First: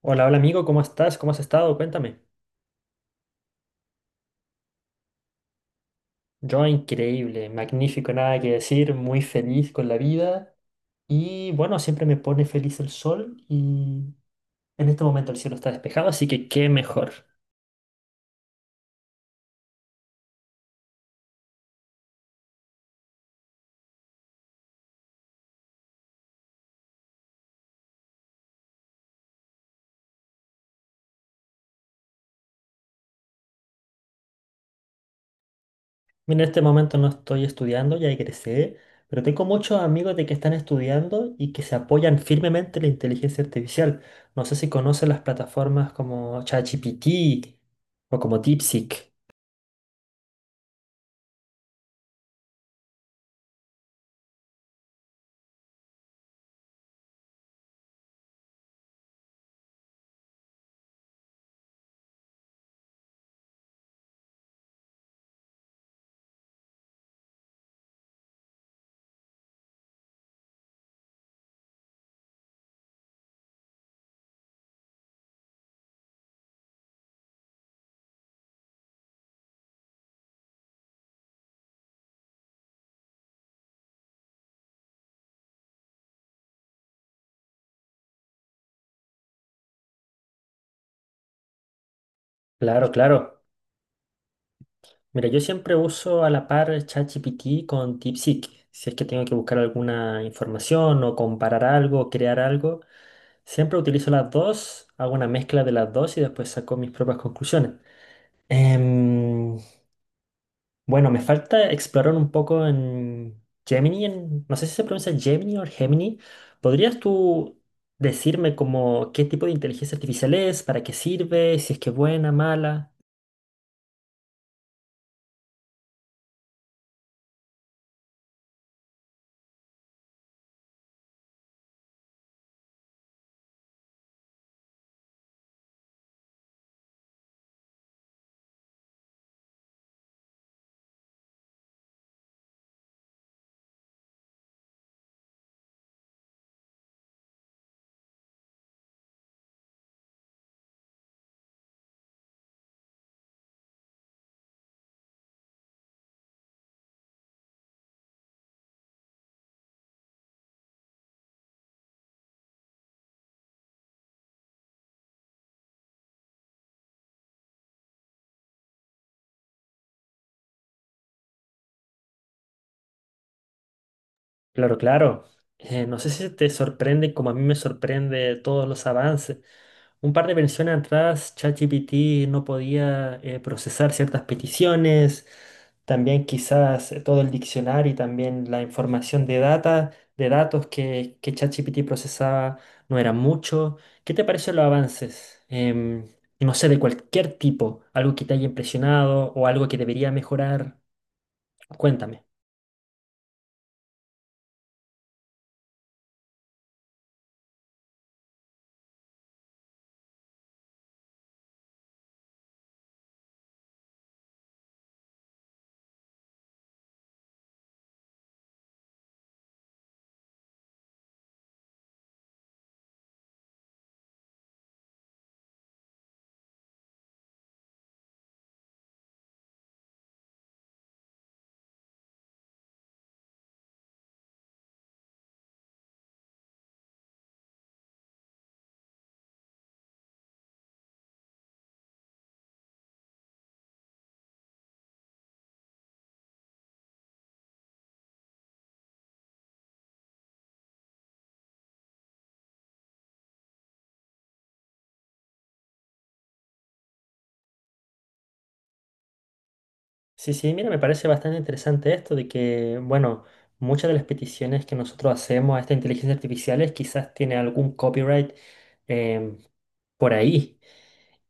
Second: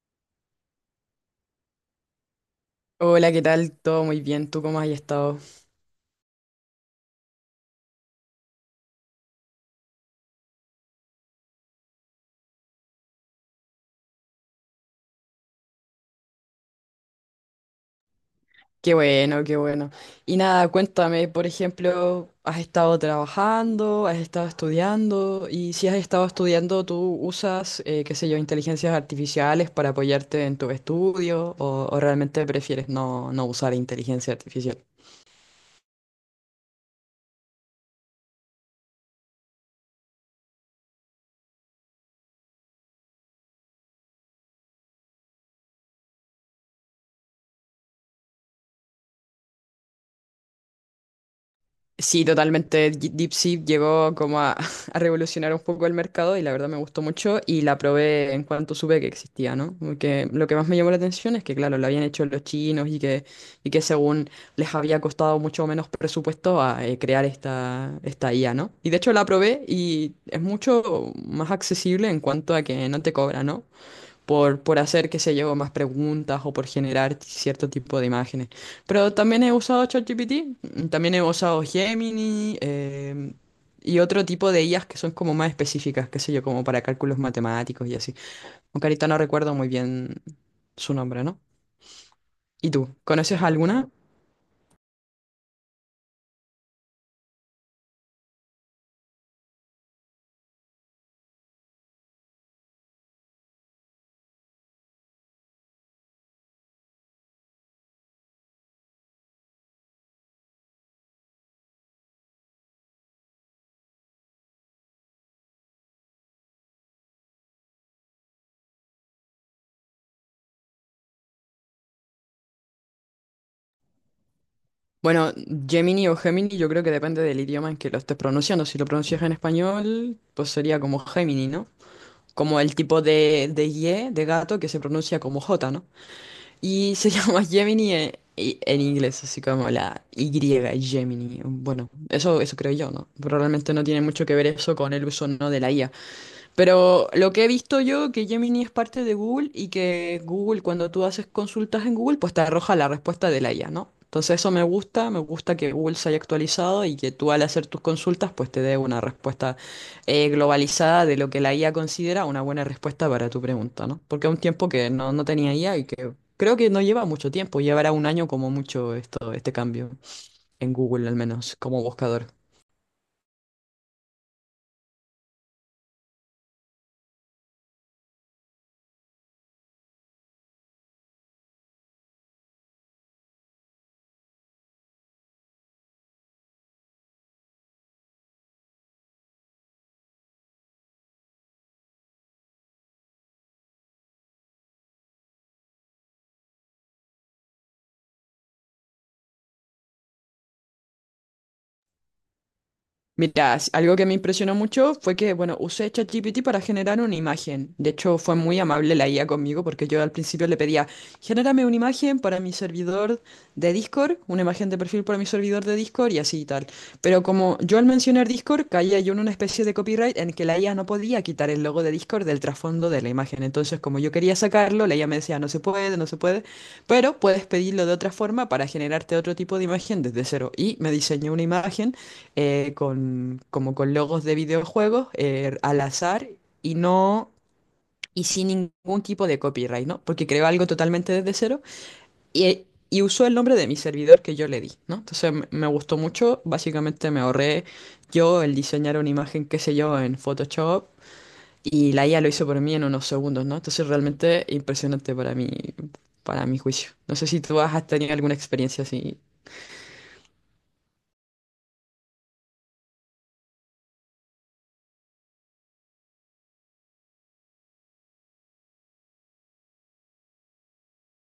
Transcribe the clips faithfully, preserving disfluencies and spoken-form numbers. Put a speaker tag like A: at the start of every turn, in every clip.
A: Hola, hola amigo, ¿cómo estás? ¿Cómo has estado? Cuéntame.
B: Hola, ¿qué tal? Todo muy bien, ¿tú cómo has estado?
A: Yo increíble, magnífico, nada que decir, muy feliz con la vida y bueno, siempre me pone feliz el sol y en este momento el cielo está despejado, así que qué mejor.
B: Qué bueno, qué bueno. Y nada, cuéntame, por ejemplo, ¿has estado trabajando? ¿Has estado estudiando? Y si has estado estudiando, ¿tú usas, eh, qué sé yo, inteligencias artificiales para apoyarte en tu estudio? ¿O, o realmente prefieres no, no usar inteligencia artificial?
A: Mira, en este momento no estoy estudiando, ya egresé, pero tengo muchos amigos de que están estudiando y que se apoyan firmemente en la inteligencia artificial. No sé si conocen las plataformas como ChatGPT o como DeepSeek.
B: Sí, totalmente. Di- DeepSeek llegó como a, a revolucionar un poco el mercado y la verdad me gustó mucho y la probé en cuanto supe que existía, ¿no? Porque lo que más me llamó la atención es que, claro, lo habían hecho los chinos y que, y que según les había costado mucho menos presupuesto a eh, crear esta, esta I A, ¿no? Y de hecho la probé y es mucho más accesible en cuanto a que no te cobra, ¿no? por, por hacer, qué sé yo, más preguntas o por generar cierto tipo de imágenes. Pero también he usado ChatGPT, mm, también he usado Gemini em, y otro tipo de I As que son como más específicas, qué sé yo, como para cálculos matemáticos y así. Aunque ahorita no recuerdo muy bien su nombre, ¿no? ¿Y tú?
A: Claro, claro.
B: ¿Conoces alguna?
A: Mira, yo siempre uso a la par ChatGPT con DeepSeek. Si es que tengo que buscar alguna información o comparar algo crear algo, siempre utilizo las dos, hago una mezcla de las dos y después saco mis propias conclusiones. Em, bueno, me falta explorar un poco en Gemini, en- no sé si se pronuncia Gemini o Gemini. ¿Podrías tú decirme como qué tipo de inteligencia artificial es, para qué sirve, si es que es buena, mala?
B: Bueno, Gemini o Gemini yo creo que depende del idioma en que lo estés pronunciando. Si lo pronuncias en español, pues sería como Gemini, ¿no? Como el tipo de, de Y, de gato, que se pronuncia como J, ¿no? Y se llama Gemini en, y- en inglés, así como la Y, Gemini. Bueno, eso, eso creo yo, ¿no? Pero realmente no tiene mucho que ver eso con el uso, ¿no? de la I A. Pero lo que he visto yo, que Gemini es parte de Google y que Google, cuando tú haces consultas en Google, pues te arroja la respuesta de la I A, ¿no? Entonces eso me gusta, me gusta que Google se haya actualizado y que tú al hacer tus consultas, pues te dé una respuesta eh, globalizada de lo que la I A considera una buena respuesta para tu pregunta, ¿no? Porque es un tiempo que no, no tenía I A y que creo que no lleva mucho tiempo, llevará un año como mucho esto, este cambio en Google, al menos como buscador.
A: Claro, claro. Eh, no sé si te sorprende, como a mí me sorprende todos los avances. Un par de versiones atrás, ChatGPT no podía eh, procesar ciertas peticiones, también quizás eh, todo el diccionario y también la información de data, de datos que, que ChatGPT procesaba no era mucho. ¿Qué te parecen los avances? Em, no sé, de cualquier tipo, algo que te haya impresionado o algo que debería mejorar. Cuéntame.
B: Mira, s- algo que me impresionó mucho fue que, bueno, usé ChatGPT para generar una imagen. De hecho, fue muy amable la I A conmigo porque yo al principio le pedía, genérame una imagen para mi servidor de Discord, una imagen de perfil para mi servidor de Discord y así y tal. Pero como yo al mencionar Discord caía yo en una especie de copyright en que la I A no podía quitar el logo de Discord del trasfondo de la imagen. Entonces, como yo quería sacarlo, la I A me decía, no se puede, no se puede, pero puedes pedirlo de otra forma para generarte otro tipo de imagen desde cero. Y me diseñó una imagen eh, con, como con logos de videojuegos eh, al azar y no y sin ningún tipo de copyright, ¿no? Porque creo algo totalmente desde cero y, y usó el nombre de mi servidor que yo le di, ¿no? Entonces me me gustó mucho, básicamente me ahorré yo el diseñar una imagen, qué sé yo, en Photoshop y la I A lo hizo por mí en unos segundos, ¿no? Entonces realmente impresionante para mí, para mi juicio. No sé si tú has tenido alguna experiencia así.
A: Sí, sí, mira, me parece bastante interesante esto de que, bueno, muchas de las peticiones que nosotros hacemos a esta inteligencia artificial quizás tiene algún copyright em, por ahí.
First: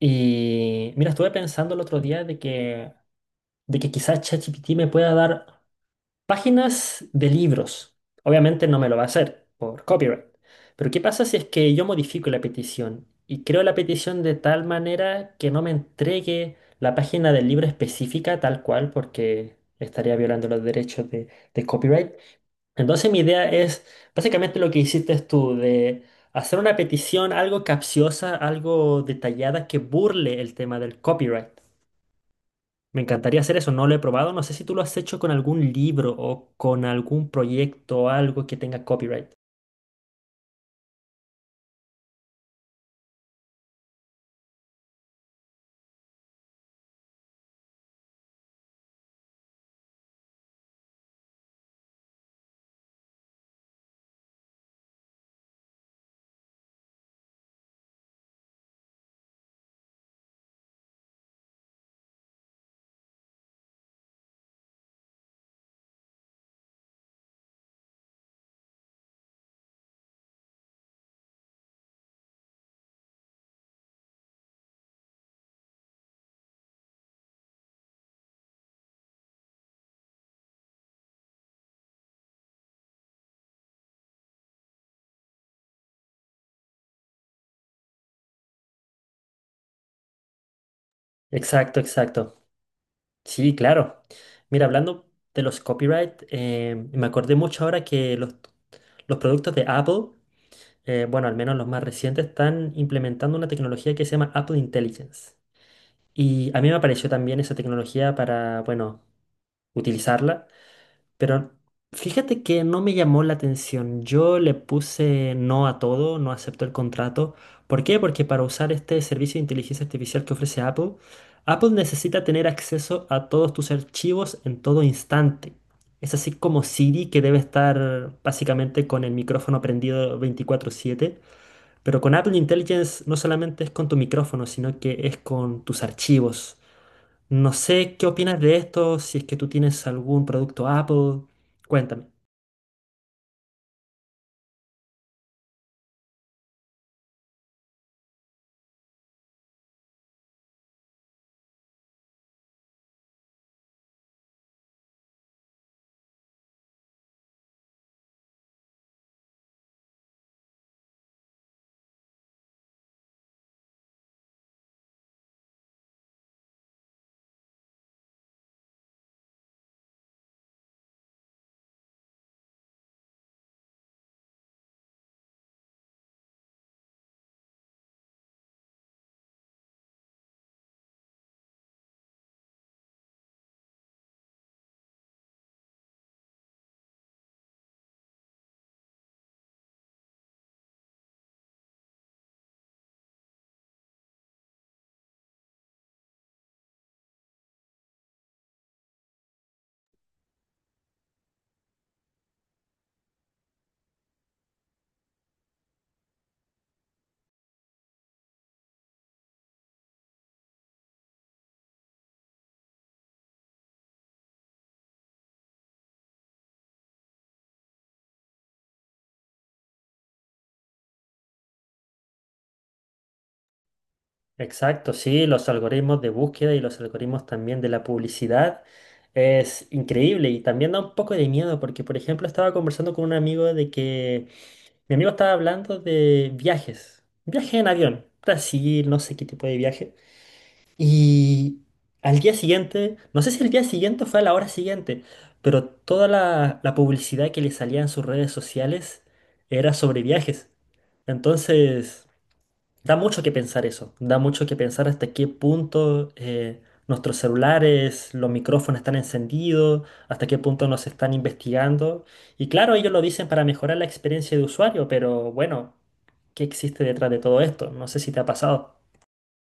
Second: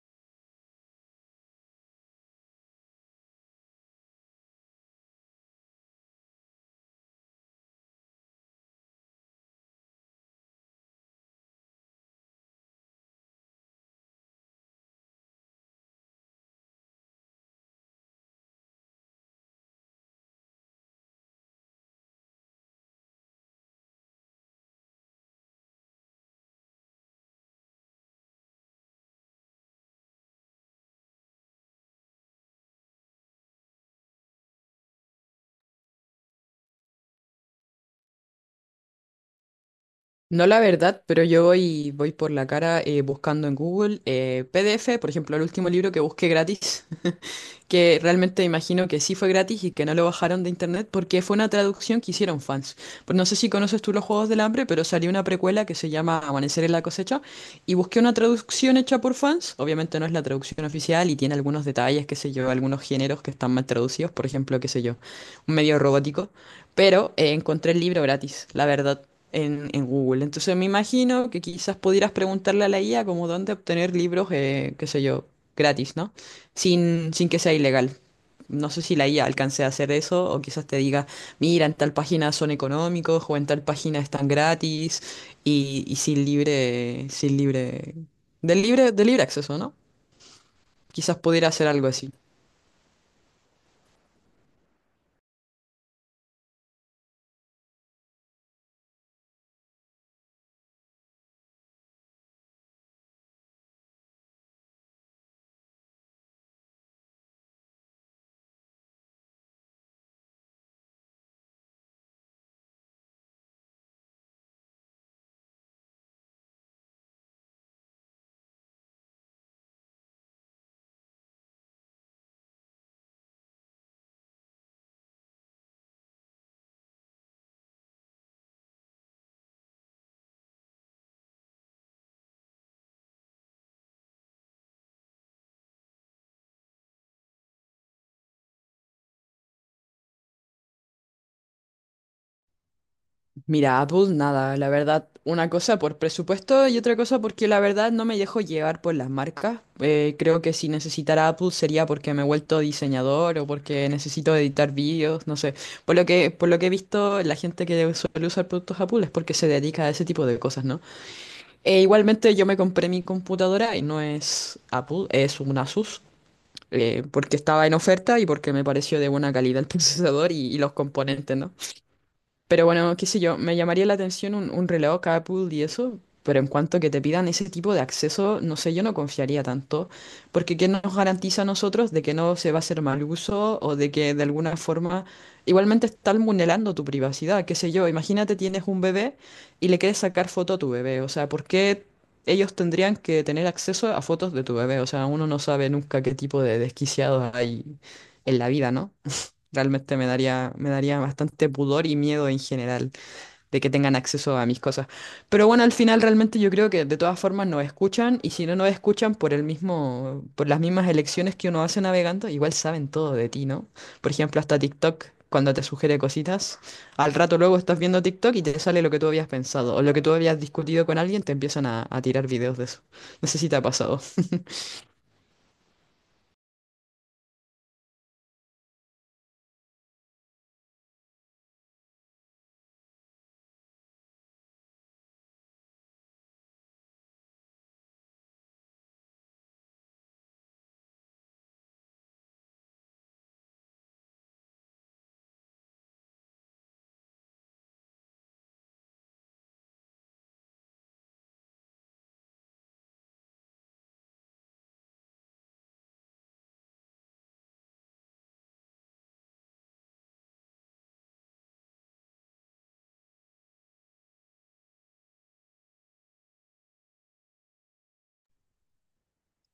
A: Y mira, estuve pensando el otro día de que, de que quizás ChatGPT me pueda dar páginas de libros. Obviamente no me lo va a hacer por copyright. Pero ¿qué pasa si es que yo modifico la petición y creo la petición de tal manera que no me entregue la página del libro específica tal cual porque estaría violando los derechos de, de copyright? Entonces mi idea es básicamente lo que hiciste tú de hacer una petición algo capciosa, algo detallada que burle el tema del copyright. Me encantaría hacer eso, no lo he probado. No sé si tú lo has hecho con algún libro o con algún proyecto o algo que tenga copyright.
B: No la verdad, pero yo voy, voy por la cara eh, buscando en Google eh, P D F, por ejemplo, el último libro que busqué gratis que realmente imagino que sí fue gratis y que no lo bajaron de internet porque fue una traducción que hicieron fans. Pues no sé si conoces tú los Juegos del Hambre, pero salió una precuela que se llama Amanecer en la cosecha y busqué una traducción hecha por fans. Obviamente no es la traducción oficial y tiene algunos detalles, qué sé yo, algunos géneros que están mal traducidos, por ejemplo, qué sé yo, un medio robótico, pero eh, encontré el libro gratis, la verdad en, en Google. Entonces me imagino que quizás pudieras preguntarle a la I A como dónde obtener libros, eh, qué sé yo, gratis, ¿no? sin, sin que sea ilegal. No sé si la I A alcance a hacer eso o quizás te diga, mira, en tal página son económicos o en tal página están gratis y, y sin libre, sin libre, del libre, de libre acceso, ¿no? Quizás pudiera hacer
A: Exacto,
B: algo así.
A: exacto. Sí, claro. Mira, hablando de los copyright, eh, me acordé mucho ahora que los, los productos de Apple, eh, bueno, al menos los más recientes, están implementando una tecnología que se llama Apple Intelligence. Y a mí me apareció también esa tecnología para, bueno, utilizarla. Pero fíjate que no me llamó la atención. Yo le puse no a todo, no acepto el contrato. ¿Por qué? Porque para usar este servicio de inteligencia artificial que ofrece Apple, Apple necesita tener acceso a todos tus archivos en todo instante. Es así como Siri, que debe estar básicamente con el micrófono prendido veinticuatro siete. Pero con Apple Intelligence no solamente es con tu micrófono, sino que es con tus archivos. No sé qué opinas de esto, si es que tú tienes algún producto Apple, cuéntame.
B: Mira, Apple, nada, la verdad, una cosa por presupuesto y otra cosa porque la verdad no me dejo llevar por las marcas. Eh, creo que si necesitara Apple sería porque me he vuelto diseñador o porque necesito editar vídeos, no sé. Por lo que, por lo que he visto, la gente que suele usar productos Apple es porque se dedica a ese tipo de cosas, ¿no? E igualmente yo me compré mi computadora y no es Apple, es un Asus. Eh, porque estaba en oferta y porque me pareció de buena calidad el procesador y, y los componentes, ¿no? Pero bueno, qué sé yo, me llamaría la atención un, un reloj Apple y eso, pero en cuanto que te pidan ese tipo de acceso, no sé, yo no confiaría tanto, porque ¿qué nos garantiza a nosotros de que no se va a hacer mal uso o de que de alguna forma igualmente están vulnerando tu privacidad? Qué sé yo, imagínate tienes un bebé y le quieres sacar foto a tu bebé, o sea, ¿por qué ellos tendrían que tener acceso a fotos de tu bebé? O sea, uno no sabe nunca qué tipo de desquiciados hay en la vida, ¿no? Realmente me daría, me daría bastante pudor y miedo en general de que tengan acceso a mis cosas. Pero bueno, al final realmente yo creo que de todas formas nos escuchan y si no nos escuchan por el mismo, por las mismas elecciones que uno hace navegando, igual saben todo de ti, ¿no? Por ejemplo, hasta TikTok, cuando te sugiere cositas, al rato luego estás viendo TikTok y te sale lo que tú habías pensado o lo que tú habías discutido con alguien, te empiezan a, a tirar videos de eso. No sé si te ha pasado.
A: Exacto, sí, los algoritmos de búsqueda y los algoritmos también de la publicidad es increíble y también da un poco de miedo porque, por ejemplo, estaba conversando con un amigo de que mi amigo estaba hablando de viajes, viaje en avión, Brasil, no sé qué tipo de viaje. Y al día siguiente, no sé si el día siguiente o fue a la hora siguiente, pero toda la, la publicidad que le salía en sus redes sociales era sobre viajes. Entonces, da mucho que pensar eso, da mucho que pensar hasta qué punto eh, nuestros celulares, los micrófonos están encendidos, hasta qué punto nos están investigando. Y claro, ellos lo dicen para mejorar la experiencia de usuario, pero bueno, ¿qué existe detrás de todo esto? No sé si te ha pasado.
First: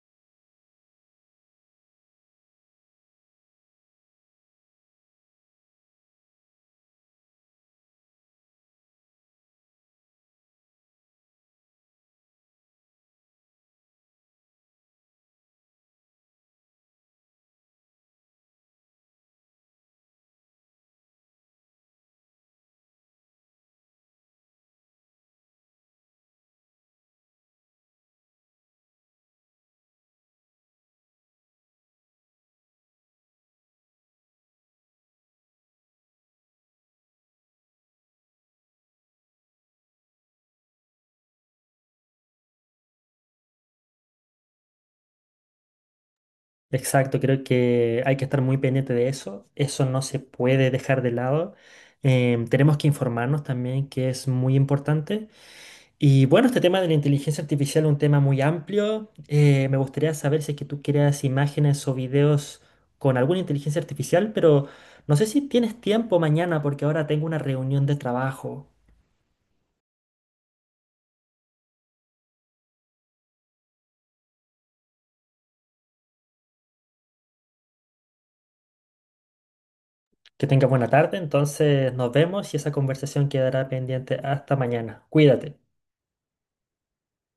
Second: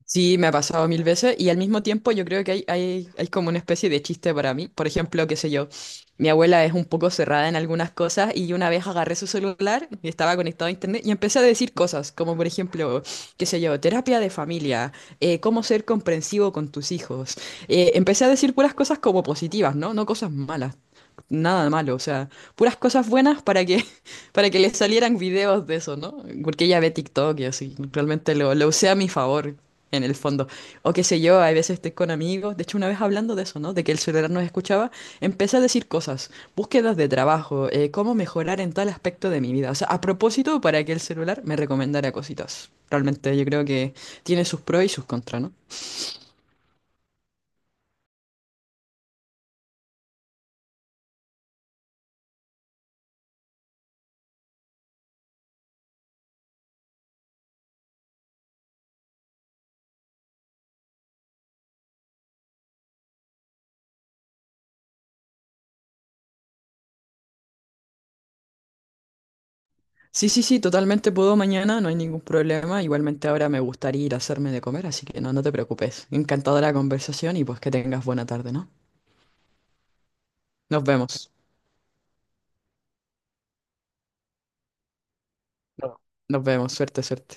B: Sí, me ha pasado mil veces y al mismo tiempo yo creo que hay, hay, hay como una especie de chiste para mí. Por ejemplo, qué sé yo, mi abuela es un poco cerrada en algunas cosas y yo una vez agarré su celular y estaba conectado a internet y empecé a decir cosas como por ejemplo, qué sé yo, terapia de familia, eh, cómo ser comprensivo con tus hijos. Eh, empecé a decir puras cosas como positivas, ¿no? No cosas malas, nada malo, o sea, puras cosas buenas para que para que le salieran videos de eso, ¿no? Porque ella ve TikTok y así, realmente lo, lo usé a mi favor, en el fondo. O qué sé yo, hay veces estoy con amigos, de hecho una vez hablando de eso, ¿no? De que el celular nos escuchaba, empecé a decir cosas, búsquedas de trabajo, eh, cómo mejorar en tal aspecto de mi vida. O sea, a propósito, para que el celular me recomendara cositas. Realmente yo creo que tiene sus pros y sus contras, ¿no?
A: Exacto, creo que hay que estar muy pendiente de eso, eso no se puede dejar de lado. Em, tenemos que informarnos también, que es muy importante. Y bueno, este tema de la inteligencia artificial es un tema muy amplio. Eh, me gustaría saber si es que tú creas imágenes o videos con alguna inteligencia artificial, pero no sé si tienes tiempo mañana porque ahora tengo una reunión de trabajo.
B: Sí, sí, sí, totalmente puedo mañana, no hay ningún problema. Igualmente ahora me gustaría ir a hacerme de comer, así que no, no te preocupes. Encantadora la conversación y pues que tengas buena tarde, ¿no?
A: Que tenga
B: Nos
A: buena tarde,
B: vemos.
A: entonces nos vemos y esa conversación quedará pendiente hasta mañana. Cuídate.
B: No. Nos vemos, suerte, suerte.